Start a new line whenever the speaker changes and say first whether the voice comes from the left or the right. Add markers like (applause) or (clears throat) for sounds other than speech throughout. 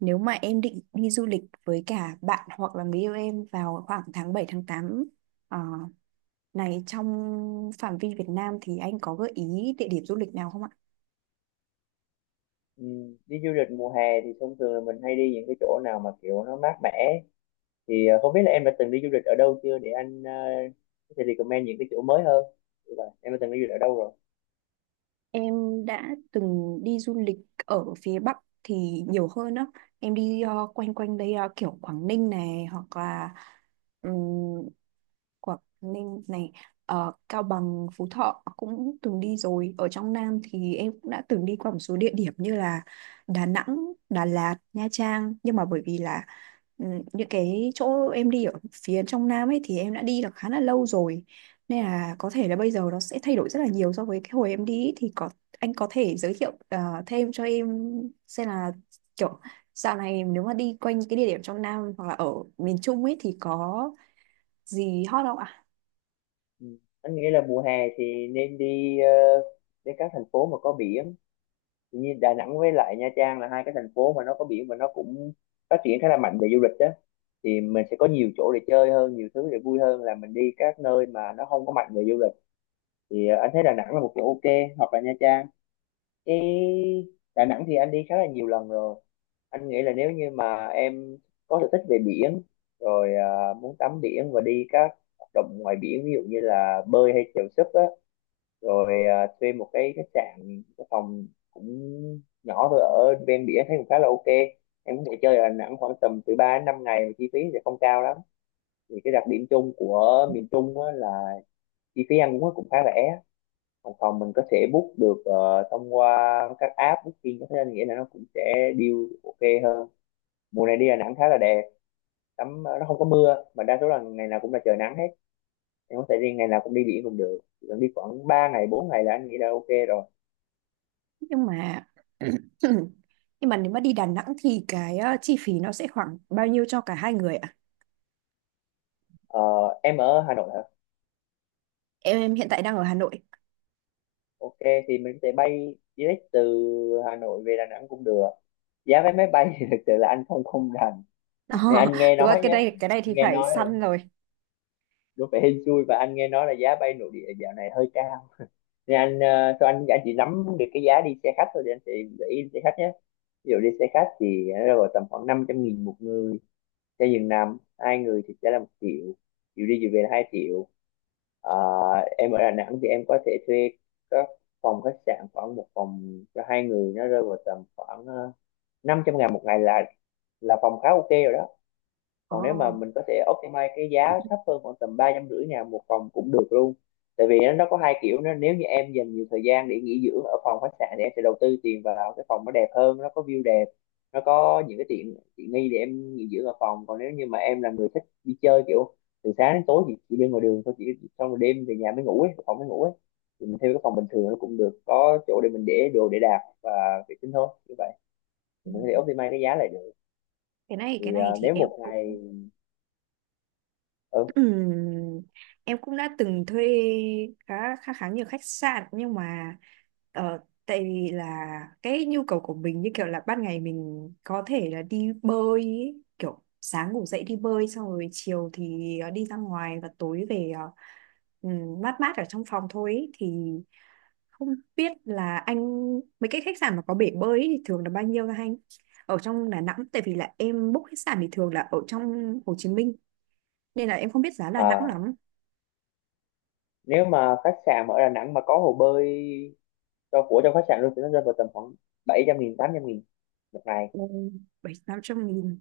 right: Nếu mà em định đi du lịch với cả bạn hoặc là người yêu em vào khoảng tháng 7 tháng tám, ờ, này trong phạm vi Việt Nam thì anh có gợi ý địa điểm du lịch nào không ạ?
left: Ừ, Đi du lịch mùa hè thì thông thường là mình hay đi những cái chỗ nào mà kiểu nó mát mẻ, thì không biết là em đã từng đi du lịch ở đâu chưa để anh có thể recommend những cái chỗ mới hơn. Như vậy, em đã từng đi du lịch ở đâu rồi?
right: Em đã từng đi du lịch ở phía Bắc thì nhiều hơn đó. Em đi quanh quanh đây, kiểu Quảng Ninh này hoặc là Quảng Ninh này ờ, Cao Bằng, Phú Thọ cũng từng đi rồi. Ở trong Nam thì em cũng đã từng đi qua một số địa điểm như là Đà Nẵng, Đà Lạt, Nha Trang, nhưng mà bởi vì là ừ, những cái chỗ em đi ở phía trong Nam ấy thì em đã đi được khá là lâu rồi, nên là có thể là bây giờ nó sẽ thay đổi rất là nhiều so với cái hồi em đi ấy. Thì có anh có thể giới thiệu thêm cho em xem là kiểu dạo này nếu mà đi quanh cái địa điểm trong Nam hoặc là ở miền Trung ấy thì có gì hot không ạ?
left: Ừ. Anh nghĩ là mùa hè thì nên đi đến các thành phố mà có biển. Thì như Đà Nẵng với lại Nha Trang là hai cái thành phố mà nó có biển và nó cũng phát triển khá là mạnh về du lịch đó, thì mình sẽ có nhiều chỗ để chơi hơn, nhiều thứ để vui hơn là mình đi các nơi mà nó không có mạnh về du lịch. Thì anh thấy Đà Nẵng là một chỗ ok, hoặc là Nha Trang. Chứ Đà Nẵng thì anh đi khá là nhiều lần rồi. Anh nghĩ là nếu như mà em có sở thích về biển, rồi à, muốn tắm biển và đi các hoạt động ngoài biển, ví dụ như là bơi hay chèo súp á, rồi à, thuê một cái khách sạn, cái phòng cũng nhỏ thôi ở ven biển thấy cũng khá là ok. Em có thể chơi ở Đà Nẵng khoảng tầm từ 3 đến 5 ngày mà chi phí sẽ không cao lắm. Thì cái đặc điểm chung của miền Trung á, là chi phí ăn uống cũng khá rẻ. Còn phòng mình có thể book được thông qua các app booking, thế nên nghĩa là nó cũng sẽ deal ok hơn. Mùa này đi Đà Nẵng khá là đẹp, tắm nó không có mưa mà đa số là ngày nào cũng là trời nắng hết. Em có thể đi ngày nào cũng đi biển cũng được. Chỉ cần đi khoảng 3 ngày 4 ngày là anh nghĩ là ok rồi.
right: Nhưng mà (clears throat) nhưng mà nếu mà đi Đà Nẵng thì cái chi phí nó sẽ khoảng bao nhiêu cho cả hai người ạ?
left: Ờ, em ở Hà Nội hả?
right: Em hiện tại đang ở Hà Nội.
left: Ok, thì mình có thể bay direct từ Hà Nội về Đà Nẵng cũng được. Giá vé máy bay (laughs) thì thực sự là anh không không rành,
right: (laughs) Ờ,
left: thì anh nghe
right: đúng rồi,
left: nói
right: cái
left: nhé.
right: đây cái này thì
left: Nghe
right: phải
left: nói là
right: săn rồi.
left: đúng phải hên xui, và anh nghe nói là giá bay nội địa dạo này hơi cao. Thì anh thôi anh chỉ nắm được cái giá đi xe khách thôi, thì anh sẽ gợi ý xe khách nhé. Ví dụ đi xe khách thì nó rơi vào tầm khoảng 500 nghìn một người, cho giường nằm hai người thì sẽ là một triệu, chiều đi chiều về là hai triệu. Ờ, em ở Đà Nẵng thì em có thể thuê các phòng khách sạn, khoảng một phòng cho hai người nó rơi vào tầm khoảng 500 ngàn một ngày là phòng khá ok rồi đó.
right: Ồ,
left: Còn nếu mà mình có thể optimize cái giá thấp hơn, khoảng tầm ba trăm rưỡi ngàn một phòng cũng được luôn. Tại vì nó có hai kiểu nó. Nếu như em dành nhiều thời gian để nghỉ dưỡng ở phòng khách sạn thì em sẽ đầu tư tiền vào cái phòng nó đẹp hơn, nó có view đẹp, nó có những cái tiện tiện nghi để em nghỉ dưỡng ở phòng. Còn nếu như mà em là người thích đi chơi kiểu từ sáng đến tối thì chỉ đi ngoài đường thôi, chỉ xong rồi đêm về nhà mới ngủ ấy, phòng mới ngủ ấy, thì mình thuê cái phòng bình thường nó cũng được, có chỗ để mình để đồ để đạc và vệ sinh thôi. Như vậy thì mình có thể optimize cái giá lại được.
right: cái này cái
left: Thì à,
right: này thì
left: nếu
right: em
left: một
right: cũng…
left: ngày ừ,
right: Ừm, em cũng đã từng thuê khá khá khá nhiều khách sạn, nhưng mà ờ, tại vì là cái nhu cầu của mình như kiểu là ban ngày mình có thể là đi bơi ý, kiểu sáng ngủ dậy đi bơi, xong rồi chiều thì đi ra ngoài, và tối về mát mát ở trong phòng thôi ý. Thì không biết là anh mấy cái khách sạn mà có bể bơi ý thì thường là bao nhiêu hả anh, ở trong Đà Nẵng? Tại vì là em book khách sạn thì thường là ở trong Hồ Chí Minh, nên là em không biết giá Đà Nẵng
left: à,
right: lắm.
left: nếu mà khách sạn mà ở Đà Nẵng mà có hồ bơi cho của trong khách sạn luôn thì nó rơi vào tầm khoảng 700 nghìn 800 nghìn một ngày.
right: Ồ, bảy tám trăm nghìn.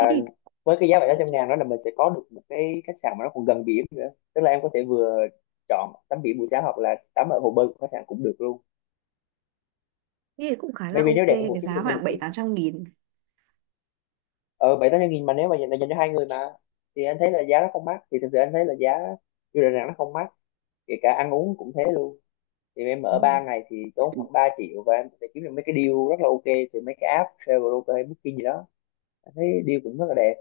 right: Thế thì,
left: với cái giá 700 ngàn đó là mình sẽ có được một cái khách sạn mà nó còn gần biển nữa, tức là em có thể vừa chọn tắm biển buổi sáng hoặc là tắm ở hồ bơi của khách sạn cũng được luôn.
right: thế thì cũng khá là
left: Maybe nếu
right: ok
left: đẹp hơn một
right: với
left: chút thì
right: giá
left: mình
right: khoảng bảy
left: chỉ
right: tám trăm nghìn.
left: ờ bảy tám trăm nghìn, mà nếu mà dành cho hai người mà, thì anh thấy là giá nó không mắc. Thì thực sự anh thấy là giá du lịch Đà Nẵng nó không mắc, kể cả ăn uống cũng thế luôn. Thì em
right: Ừ.
left: ở 3 ngày thì tốn khoảng 3 triệu, và em sẽ kiếm được mấy cái deal rất là ok từ mấy cái app Traveloka hay Booking gì đó. Em thấy deal cũng rất là đẹp.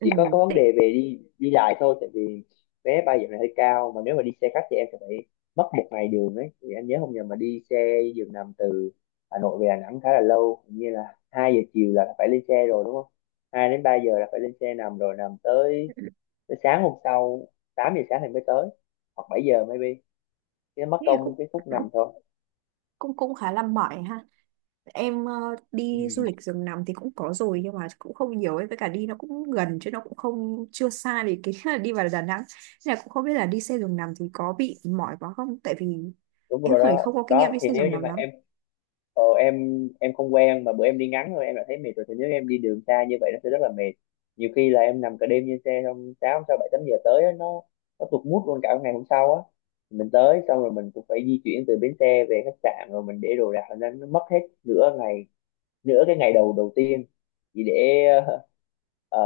right: Ừ.
left: Chỉ có vấn đề
right: Thế,
left: về đi đi lại thôi, tại vì vé bay giờ này hơi cao, mà nếu mà đi xe khách thì em sẽ phải mất một ngày đường ấy. Thì anh nhớ không nhầm mà đi xe giường nằm từ Hà Nội về Đà Nẵng khá là lâu, hình như là 2 giờ chiều là phải lên xe rồi đúng không, 2 đến 3 giờ là phải lên xe nằm rồi, nằm tới
right: thế
left: tới sáng hôm sau, 8 giờ sáng thì mới tới, hoặc 7 giờ maybe. Cái mất
right: thì cũng
left: công cái phút nằm thôi.
right: cũng cũng khá là mỏi ha. Em
left: Ừ.
right: đi du lịch giường nằm thì cũng có rồi, nhưng mà cũng không nhiều ấy, với cả đi nó cũng gần chứ nó cũng không chưa xa, thì cái (laughs) là đi vào Đà Nẵng. Nên là cũng không biết là đi xe giường nằm thì có bị mỏi quá không, tại vì
left: Đúng
right: em
left: rồi
right: khởi
left: đó
right: không có kinh nghiệm
left: đó,
right: đi
left: thì
right: xe
left: nếu
right: giường
left: như
right: nằm
left: mà
right: lắm.
left: em ờ, em em không quen, mà bữa em đi ngắn thôi em đã thấy mệt rồi, thì nếu em đi đường xa như vậy nó sẽ rất là mệt. Nhiều khi là em nằm cả đêm trên xe, xong sáu sáu bảy tám giờ tới á, nó tụt mood luôn cả ngày hôm sau á. Mình tới xong rồi mình cũng phải di chuyển từ bến xe về khách sạn, rồi mình để đồ đạc, nên nó mất hết nửa ngày, nửa cái ngày đầu đầu tiên, chỉ để (laughs)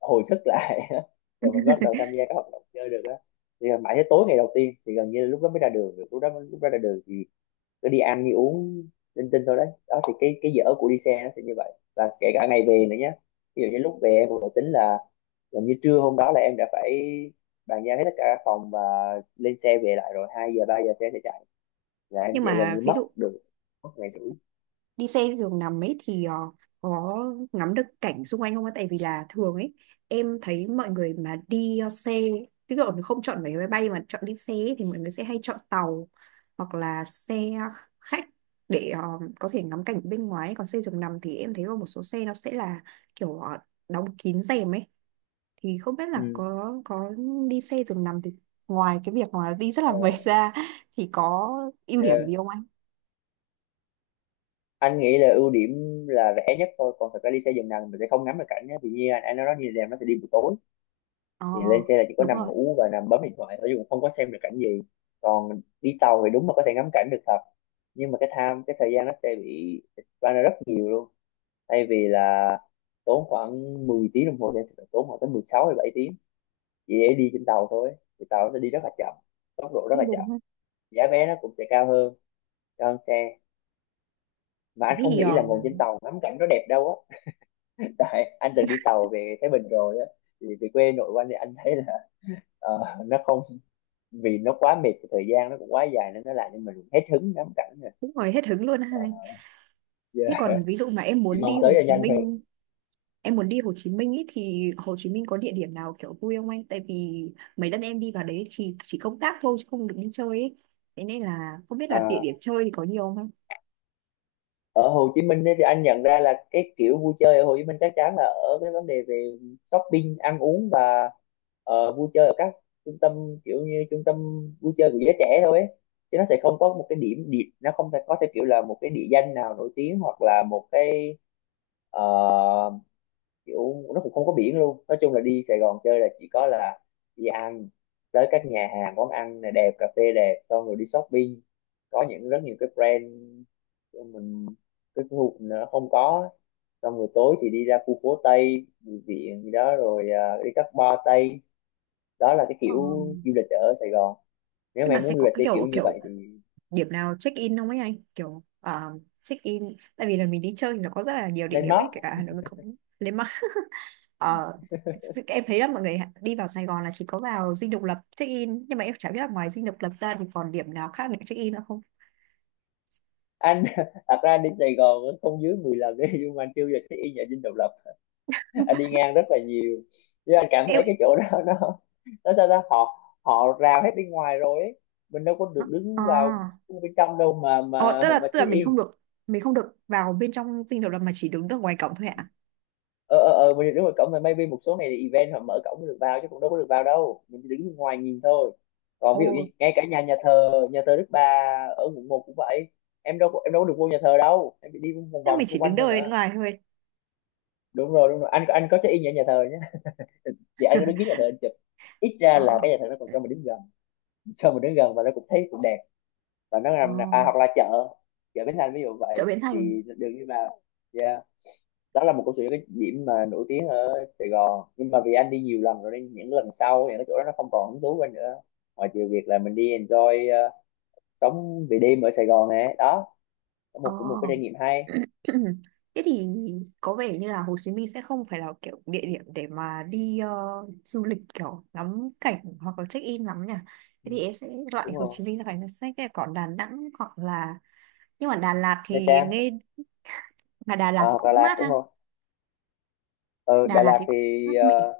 left: hồi sức lại. (laughs) Rồi mình bắt đầu tham gia các hoạt động chơi được á, thì mãi tới tối ngày đầu tiên thì gần như là lúc đó mới ra đường được, lúc đó ra đường thì cứ đi ăn đi uống linh tinh thôi đấy đó. Thì cái dở của đi xe nó sẽ như vậy, và kể cả ngày về nữa nhé. Ví dụ như lúc về em cũng đã tính là gần như trưa hôm đó là em đã phải bàn giao hết tất cả các phòng và lên xe về lại rồi, hai giờ ba giờ xe sẽ chạy, là em
right: Nhưng
left: sẽ gần
right: mà
left: như
right: ví
left: mất
right: dụ
left: được mất ngày rưỡi.
right: đi xe giường nằm ấy thì có ngắm được cảnh xung quanh không ạ? Tại vì là thường ấy em thấy mọi người mà đi xe, tức là không chọn vé máy bay mà chọn đi xe ấy, thì mọi người sẽ hay chọn tàu hoặc là xe khách để có thể ngắm cảnh bên ngoài. Còn xe giường nằm thì em thấy là một số xe nó sẽ là kiểu đóng kín rèm ấy, thì không biết là
left: Ừ.
right: có đi xe giường nằm thì ngoài cái việc mà đi rất là
left: Ờ,
right: mệt ra thì có ưu điểm
left: yeah,
right: gì không anh?
left: anh nghĩ là ưu điểm là rẻ nhất thôi. Còn thật ra đi xe giường nằm mình sẽ không ngắm được cảnh nhé, thì như anh nói đó, như là nó sẽ đi buổi tối
right: Ờ,
left: thì lên xe là chỉ có
right: đúng
left: nằm
right: rồi,
left: ngủ và nằm bấm điện thoại thôi, chứ cũng không có xem được cảnh gì. Còn đi tàu thì đúng là có thể ngắm cảnh được thật, nhưng mà cái time, cái thời gian nó sẽ bị expand ra rất nhiều luôn. Thay vì là tốn khoảng 10 tiếng đồng hồ thì phải tốn khoảng tới 16 hay 7 tiếng chỉ để đi trên tàu thôi. Thì tàu nó đi rất là chậm, tốc độ rất là
right: cũng đúng.
left: chậm, giá vé nó cũng sẽ cao hơn, cao hơn xe. Mà
right: Thế
left: anh không
right: thì
left: nghĩ là ngồi trên tàu ngắm cảnh nó đẹp đâu á. (laughs) Tại anh từng đi tàu về Thái Bình rồi á, thì về quê nội của anh, thì anh thấy là ờ, nó không, vì nó quá mệt, thời gian nó cũng quá dài nên nó làm cho mình hết hứng ngắm cảnh rồi,
right: cũng hỏi hết hứng luôn ha.
left: giờ
right: Thế còn ví dụ mà em
left: chỉ
right: muốn
left: mong
right: đi
left: tới
right: Hồ
left: cho
right: Chí
left: nhanh thôi.
right: Minh, em muốn đi Hồ Chí Minh ý, thì Hồ Chí Minh có địa điểm nào kiểu vui không anh? Tại vì mấy lần em đi vào đấy thì chỉ công tác thôi chứ không được đi chơi ấy. Thế nên là không biết là địa điểm
left: À,
right: chơi thì có nhiều không anh?
left: ở Hồ Chí Minh ấy, thì anh nhận ra là cái kiểu vui chơi ở Hồ Chí Minh chắc chắn là ở cái vấn đề về shopping, ăn uống, và vui chơi ở các trung tâm, kiểu như trung tâm vui chơi của giới trẻ thôi ấy. Chứ nó sẽ không có một cái điểm điểm nó không thể có theo kiểu là một cái địa danh nào nổi tiếng hoặc là một ờ, kiểu, nó cũng không có biển. Luôn nói chung là đi Sài Gòn chơi là chỉ có là đi ăn tới các nhà hàng, quán ăn này đẹp, cà phê đẹp, xong rồi đi shopping, có những rất nhiều cái brand mình cái khu nó không có. Xong rồi tối thì đi ra khu phố Tây Bùi Viện gì đó rồi, à, đi các bar Tây. Đó là cái
right: Ờ,
left: kiểu du lịch ở Sài Gòn, nếu mà
right: nhưng mà
left: em
right: sẽ
left: muốn du
right: có
left: lịch
right: cái
left: theo kiểu
right: kiểu
left: như
right: kiểu
left: vậy thì
right: điểm nào check in không ấy anh? Kiểu check in, tại vì là mình đi chơi thì nó có rất là nhiều địa
left: lên
right: điểm
left: Mác.
right: ấy, kể cả Hà Nội mình cũng lên. Ờ, sự em thấy là mọi người đi vào Sài Gòn là chỉ có vào Dinh Độc Lập check in, nhưng mà em chả biết là ngoài Dinh Độc Lập ra thì còn điểm nào khác để check in nữa không.
left: Anh (laughs) thật ra anh đến Sài Gòn cũng không dưới 10 lần đấy, nhưng mà anh chưa du lịch cái y nhà Dinh Độc Lập. Anh đi
right: (laughs)
left: ngang rất là nhiều nhưng anh cảm thấy
right: em
left: cái chỗ đó (laughs) nó sao ta, họ họ rào hết bên ngoài rồi ấy. Mình đâu có được
right: ờ
left: đứng vào bên trong đâu mà
right: Ờ, tức là tức là
left: check in.
right: mình không được vào bên trong Dinh Độc Lập mà chỉ đứng được ngoài cổng thôi ạ?
left: Ờ, ờ, ờ, mình đứng ngoài cổng rồi, maybe một số này thì event họ mở cổng mới được vào, chứ cũng đâu có được vào đâu, mình chỉ đứng bên ngoài nhìn thôi. Còn ví dụ như
right: Ồ,
left: ngay cả nhà nhà thờ Đức Bà ở Quận 1 cũng vậy. Em đâu có được vô nhà thờ đâu, em chỉ đi vòng
right: thế
left: vòng
right: mình
left: xung
right: chỉ
left: quanh
right: đứng
left: thôi
right: đợi bên
left: mà.
right: ngoài thôi.
left: Đúng rồi, đúng rồi, anh có check in ở nhà thờ nhé, vậy anh có đứng dưới nhà thờ anh chụp. Ít ra
right: Ờ.
left: là cái nhà thờ nó còn cho mình đứng gần, và nó cũng thấy cũng đẹp. Và nó
right: Ờ,
left: làm, à, hoặc là chợ chợ Bến Thành ví dụ
right: chợ
left: vậy,
right: Bến Thành.
left: thì đường đi vào. Yeah, đó là một câu chuyện, cái điểm mà nổi tiếng ở Sài Gòn, nhưng mà vì anh đi nhiều lần rồi nên những lần sau thì cái chỗ đó nó không còn hứng thú với anh nữa, ngoài trừ việc là mình đi enjoy, sống về đêm ở Sài Gòn này đó, có
right: Ờ.
left: một cũng một cái trải nghiệm hay.
right: Thế thì có vẻ như là Hồ Chí Minh sẽ không phải là kiểu địa điểm để mà đi du lịch kiểu ngắm cảnh hoặc là check in lắm nhỉ. Thế
left: Ừ,
right: thì em sẽ loại
left: đúng
right: Hồ
left: rồi.
right: Chí Minh ra khỏi danh sách này, còn Đà Nẵng hoặc là… nhưng mà Đà Lạt
left: Nha
right: thì
left: Trang,
right: nghe mà Đà
left: à,
right: Lạt thì
left: hoặc Đà
right: cũng
left: Lạt
right: mát
left: đúng
right: ha.
left: không. Ừ,
right: Đà
left: Đà
right: Lạt
left: Lạt
right: thì cũng mát mẻ.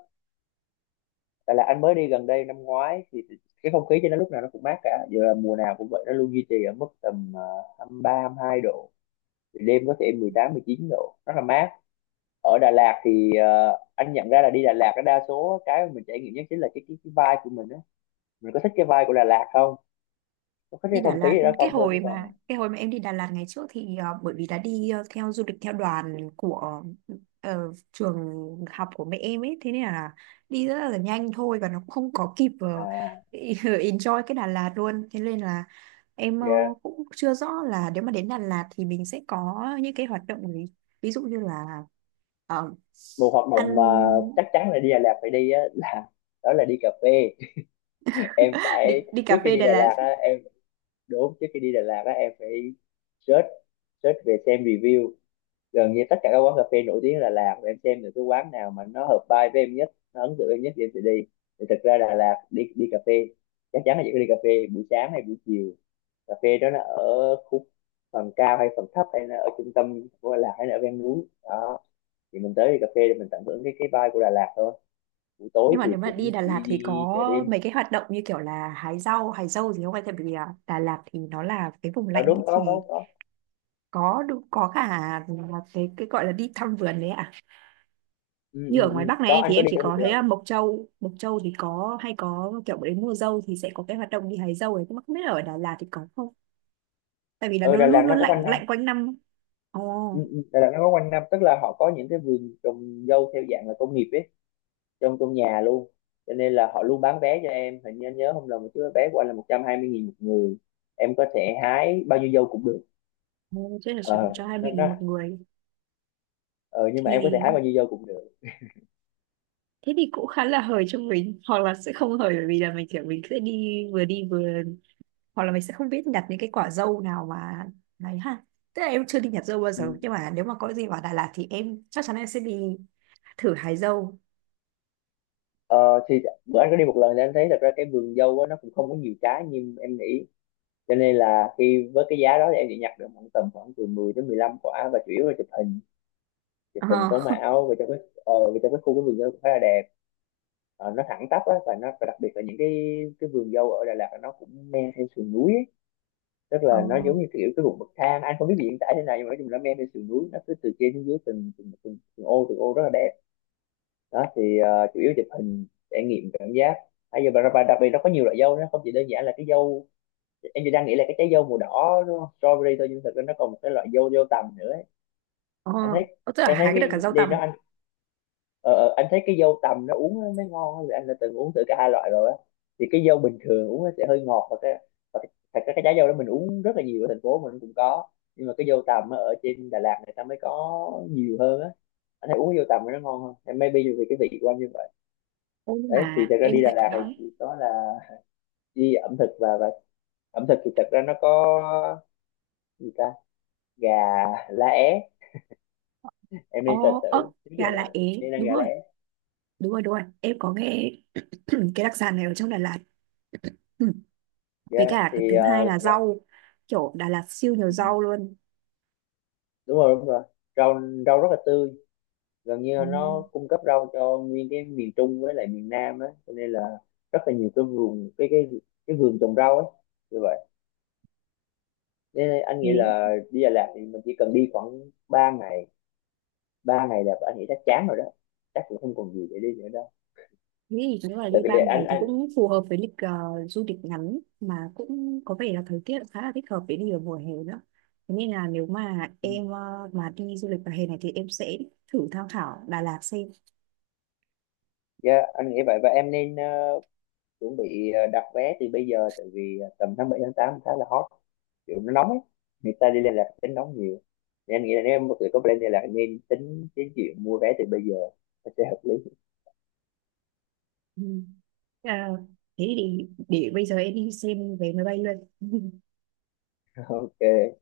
left: Đà Lạt anh mới đi gần đây năm ngoái, thì cái không khí trên nó lúc nào nó cũng mát cả, giờ là mùa nào cũng vậy, nó luôn duy trì ở mức tầm 23 22 độ. Thì đêm có thể 18 19 độ, rất là mát. Ở Đà Lạt anh nhận ra là đi Đà Lạt á, đa số cái mà mình trải nghiệm nhất chính là cái vibe của mình á, mình có thích cái vibe của Đà Lạt không, có thích
right: Đi
left: cái
right: Đà
left: không khí
right: Lạt,
left: ở đó
right: cái
left: không thôi, chứ
right: hồi mà
left: còn.
right: em đi Đà Lạt ngày trước thì bởi vì là đi theo du lịch theo đoàn của trường học của mẹ em ấy, thế nên là đi rất là nhanh thôi, và nó cũng không có kịp
left: À,
right: (laughs) enjoy cái Đà Lạt luôn. Thế nên là em
left: yeah.
right: cũng chưa rõ là nếu mà đến Đà Lạt thì mình sẽ có những cái hoạt động gì, ví dụ như là ờ,
left: Một hoạt
right: ăn.
left: động mà chắc chắn là đi Đà Lạt phải đi á, là đó là đi cà phê. (laughs) Em
right: (laughs) Đi
left: phải,
right: đi cà
left: trước khi
right: phê
left: đi
right: Đà
left: Đà
right: Lạt.
left: Lạt á em trước khi đi Đà Lạt á em phải search, về xem review gần như tất cả các quán cà phê nổi tiếng ở Đà Lạt, và em xem được cái quán nào mà nó hợp vibe với em nhất, nó ấn tượng em nhất, thì em sẽ đi. Thì thật ra Đà Lạt đi đi cà phê, chắc chắn là chỉ có đi cà phê buổi sáng hay buổi chiều. Cà phê đó nó ở khúc phần cao hay phần thấp, hay là ở trung tâm của Đà Lạt hay là ở ven núi đó, thì mình tới đi cà phê để mình tận hưởng cái vibe của Đà Lạt thôi. Buổi tối
right: Nhưng mà nếu
left: thì
right: mà đi
left: cũng
right: Đà Lạt
left: chỉ
right: thì
left: đi
right: có
left: chợ đêm
right: mấy cái hoạt động như kiểu là hái rau, hái dâu gì không anh? Tại vì à, Đà Lạt thì nó là cái vùng
left: đó,
right: lạnh
left: đúng.
right: ấy,
left: Có,
right: thì
left: có, có.
right: có đủ- có cả là cái gọi là đi thăm vườn đấy ạ.
left: Ừ,
right: Như
left: ừ,
right: ở ngoài
left: ừ.
right: Bắc
left: Có,
right: này
left: anh
right: thì
left: có
right: em
left: đi
right: chỉ
left: cả một
right: có thấy
left: lần.
right: à, Mộc Châu, Mộc Châu thì có hay có kiểu đến mùa dâu thì sẽ có cái hoạt động đi hái dâu ấy, nhưng mà không biết là ở Đà Lạt thì có không? Tại vì là
left: Ừ,
right: nó
left: Đà
right: luôn
left: Lạt nó
right: luôn
left: có quanh
right: lạnh
left: năm.
right: lạnh quanh năm.
left: Ừ,
right: Ồ.
left: ừ, Đà Lạt nó có quanh năm, tức là họ có những cái vườn trồng dâu theo dạng là công nghiệp ấy, trong trong nhà luôn. Cho nên là họ luôn bán vé cho em, hình như anh nhớ không lầm, một cái vé của anh là 120.000 một người, em có thể hái bao nhiêu dâu cũng được.
right: Oh, thế là sẽ
left: ờ
right: cho hai
left: nó,
right: mình
left: nó,
right: một người
left: ờ, nhưng mà em có thể hái
right: thì,
left: bao nhiêu dâu cũng được.
right: thế thì cũng khá là hời cho mình, hoặc là sẽ không hời bởi vì là mình kiểu mình sẽ đi vừa đi vừa, hoặc là mình sẽ không biết nhặt những cái quả dâu nào mà này ha. Tức là em chưa đi nhặt dâu bao giờ,
left: Ừ.
right: nhưng mà nếu mà có gì vào Đà Lạt thì em chắc chắn em sẽ đi thử hái dâu.
left: ờ, thì bữa anh có đi một lần thì anh thấy thật ra cái vườn dâu á, nó cũng không có nhiều trái như em nghĩ. Cho nên là khi với cái giá đó thì em chỉ nhặt được khoảng tầm khoảng từ 10 đến 15 quả, và chủ yếu là chụp hình, chụp
right: ờ
left: hình
right: ờ
left: sống ảo, và trong cái, và trong cái khu cái vườn dâu cũng khá là đẹp. Ờ, nó thẳng tắp á, và nó và đặc biệt là những cái vườn dâu ở Đà Lạt là nó cũng men theo sườn núi á, tức là nó giống như kiểu cái vùng bậc thang. Anh không biết hiện tại thế này nhưng mà nói chung là men trên sườn núi nó cứ từ trên xuống dưới, từng ô từng ô, rất là đẹp. Đó thì, chủ yếu chụp hình, trải nghiệm cảm giác bây giờ, và đặc biệt nó có nhiều loại dâu, nó không chỉ đơn giản là cái dâu em chỉ đang nghĩ là cái trái dâu màu đỏ đúng không? Strawberry thôi, nhưng thực ra nó còn một cái loại dâu dâu tằm nữa ấy. Anh thấy,
right: Ờ, tức là
left: anh thấy
right: hái cái được cả
left: cái
right: dâu
left: đi
right: tằm.
left: nó ờ, ờ, anh thấy cái dâu tằm nó uống nó mới ngon á, vì anh đã từng uống thử cả hai loại rồi á. Thì cái dâu bình thường uống nó sẽ hơi ngọt, thật ra cái trái dâu đó mình uống rất là nhiều, ở thành phố mình cũng có. Nhưng mà cái dâu tằm á, ở trên Đà Lạt người ta mới có nhiều hơn á, anh thấy uống dâu tằm nó ngon hơn. Hay maybe vì cái vị của anh như vậy.
right: Ô, nhưng
left: Đấy thì
right: mà
left: thật ra
right: em
left: đi Đà
right: thấy
left: Lạt thì
right: đó
left: chỉ có là đi ẩm thực. Và ẩm thực thì thật ra nó có gì ta, gà lá é, em
right: ờ
left: nên search
right: ớt,
left: thử, nếu Đà
right: gà
left: Lạt
right: lá é.
left: nên ăn
right: Đúng
left: gà lá
right: rồi,
left: é.
right: đúng rồi đúng rồi, em có nghe (clears throat) cái đặc sản này ở trong Đà Lạt. Ừ. Với
left: Yeah.
right: cả cái thứ hai là rau, kiểu Đà Lạt siêu nhiều rau luôn.
left: Đúng rồi, đúng rồi, rau rau rất là tươi, gần như
right: Ừ.
left: nó cung cấp rau cho nguyên cái miền Trung với lại miền Nam á, cho nên là rất là nhiều cái vườn, cái vườn trồng rau ấy. Như vậy nên anh nghĩ
right: Thế.
left: là đi Đà Lạt thì mình chỉ cần đi khoảng 3 ngày, 3 ngày là anh nghĩ chắc chán rồi đó, chắc cũng không còn gì để đi nữa đâu,
right: Thế thì nếu là
left: tại
right: đi
left: vì
right: bang này
left: anh
right: thì
left: anh
right: cũng phù hợp với lịch du lịch ngắn, mà cũng có vẻ là thời tiết khá là thích hợp để đi vào mùa hè nữa. Thế nên là nếu mà em mà đi du lịch vào hè này thì em sẽ thử tham khảo Đà Lạt xem.
left: Yeah, anh nghĩ vậy và em nên, chuẩn bị, đặt vé từ bây giờ, tại vì, tầm tháng 7 tháng 8 khá là hot, kiểu nó nóng ấy, người ta đi liên lạc tính nóng nhiều, nên em nghĩ là nếu em có thể có plan liên lạc nên tính đến chuyện mua vé từ bây giờ, nó sẽ hợp lý.
right: Ừ. Ờ, thế thì để bây giờ em đi xem vé máy bay luôn. (laughs)
left: (laughs) Ok.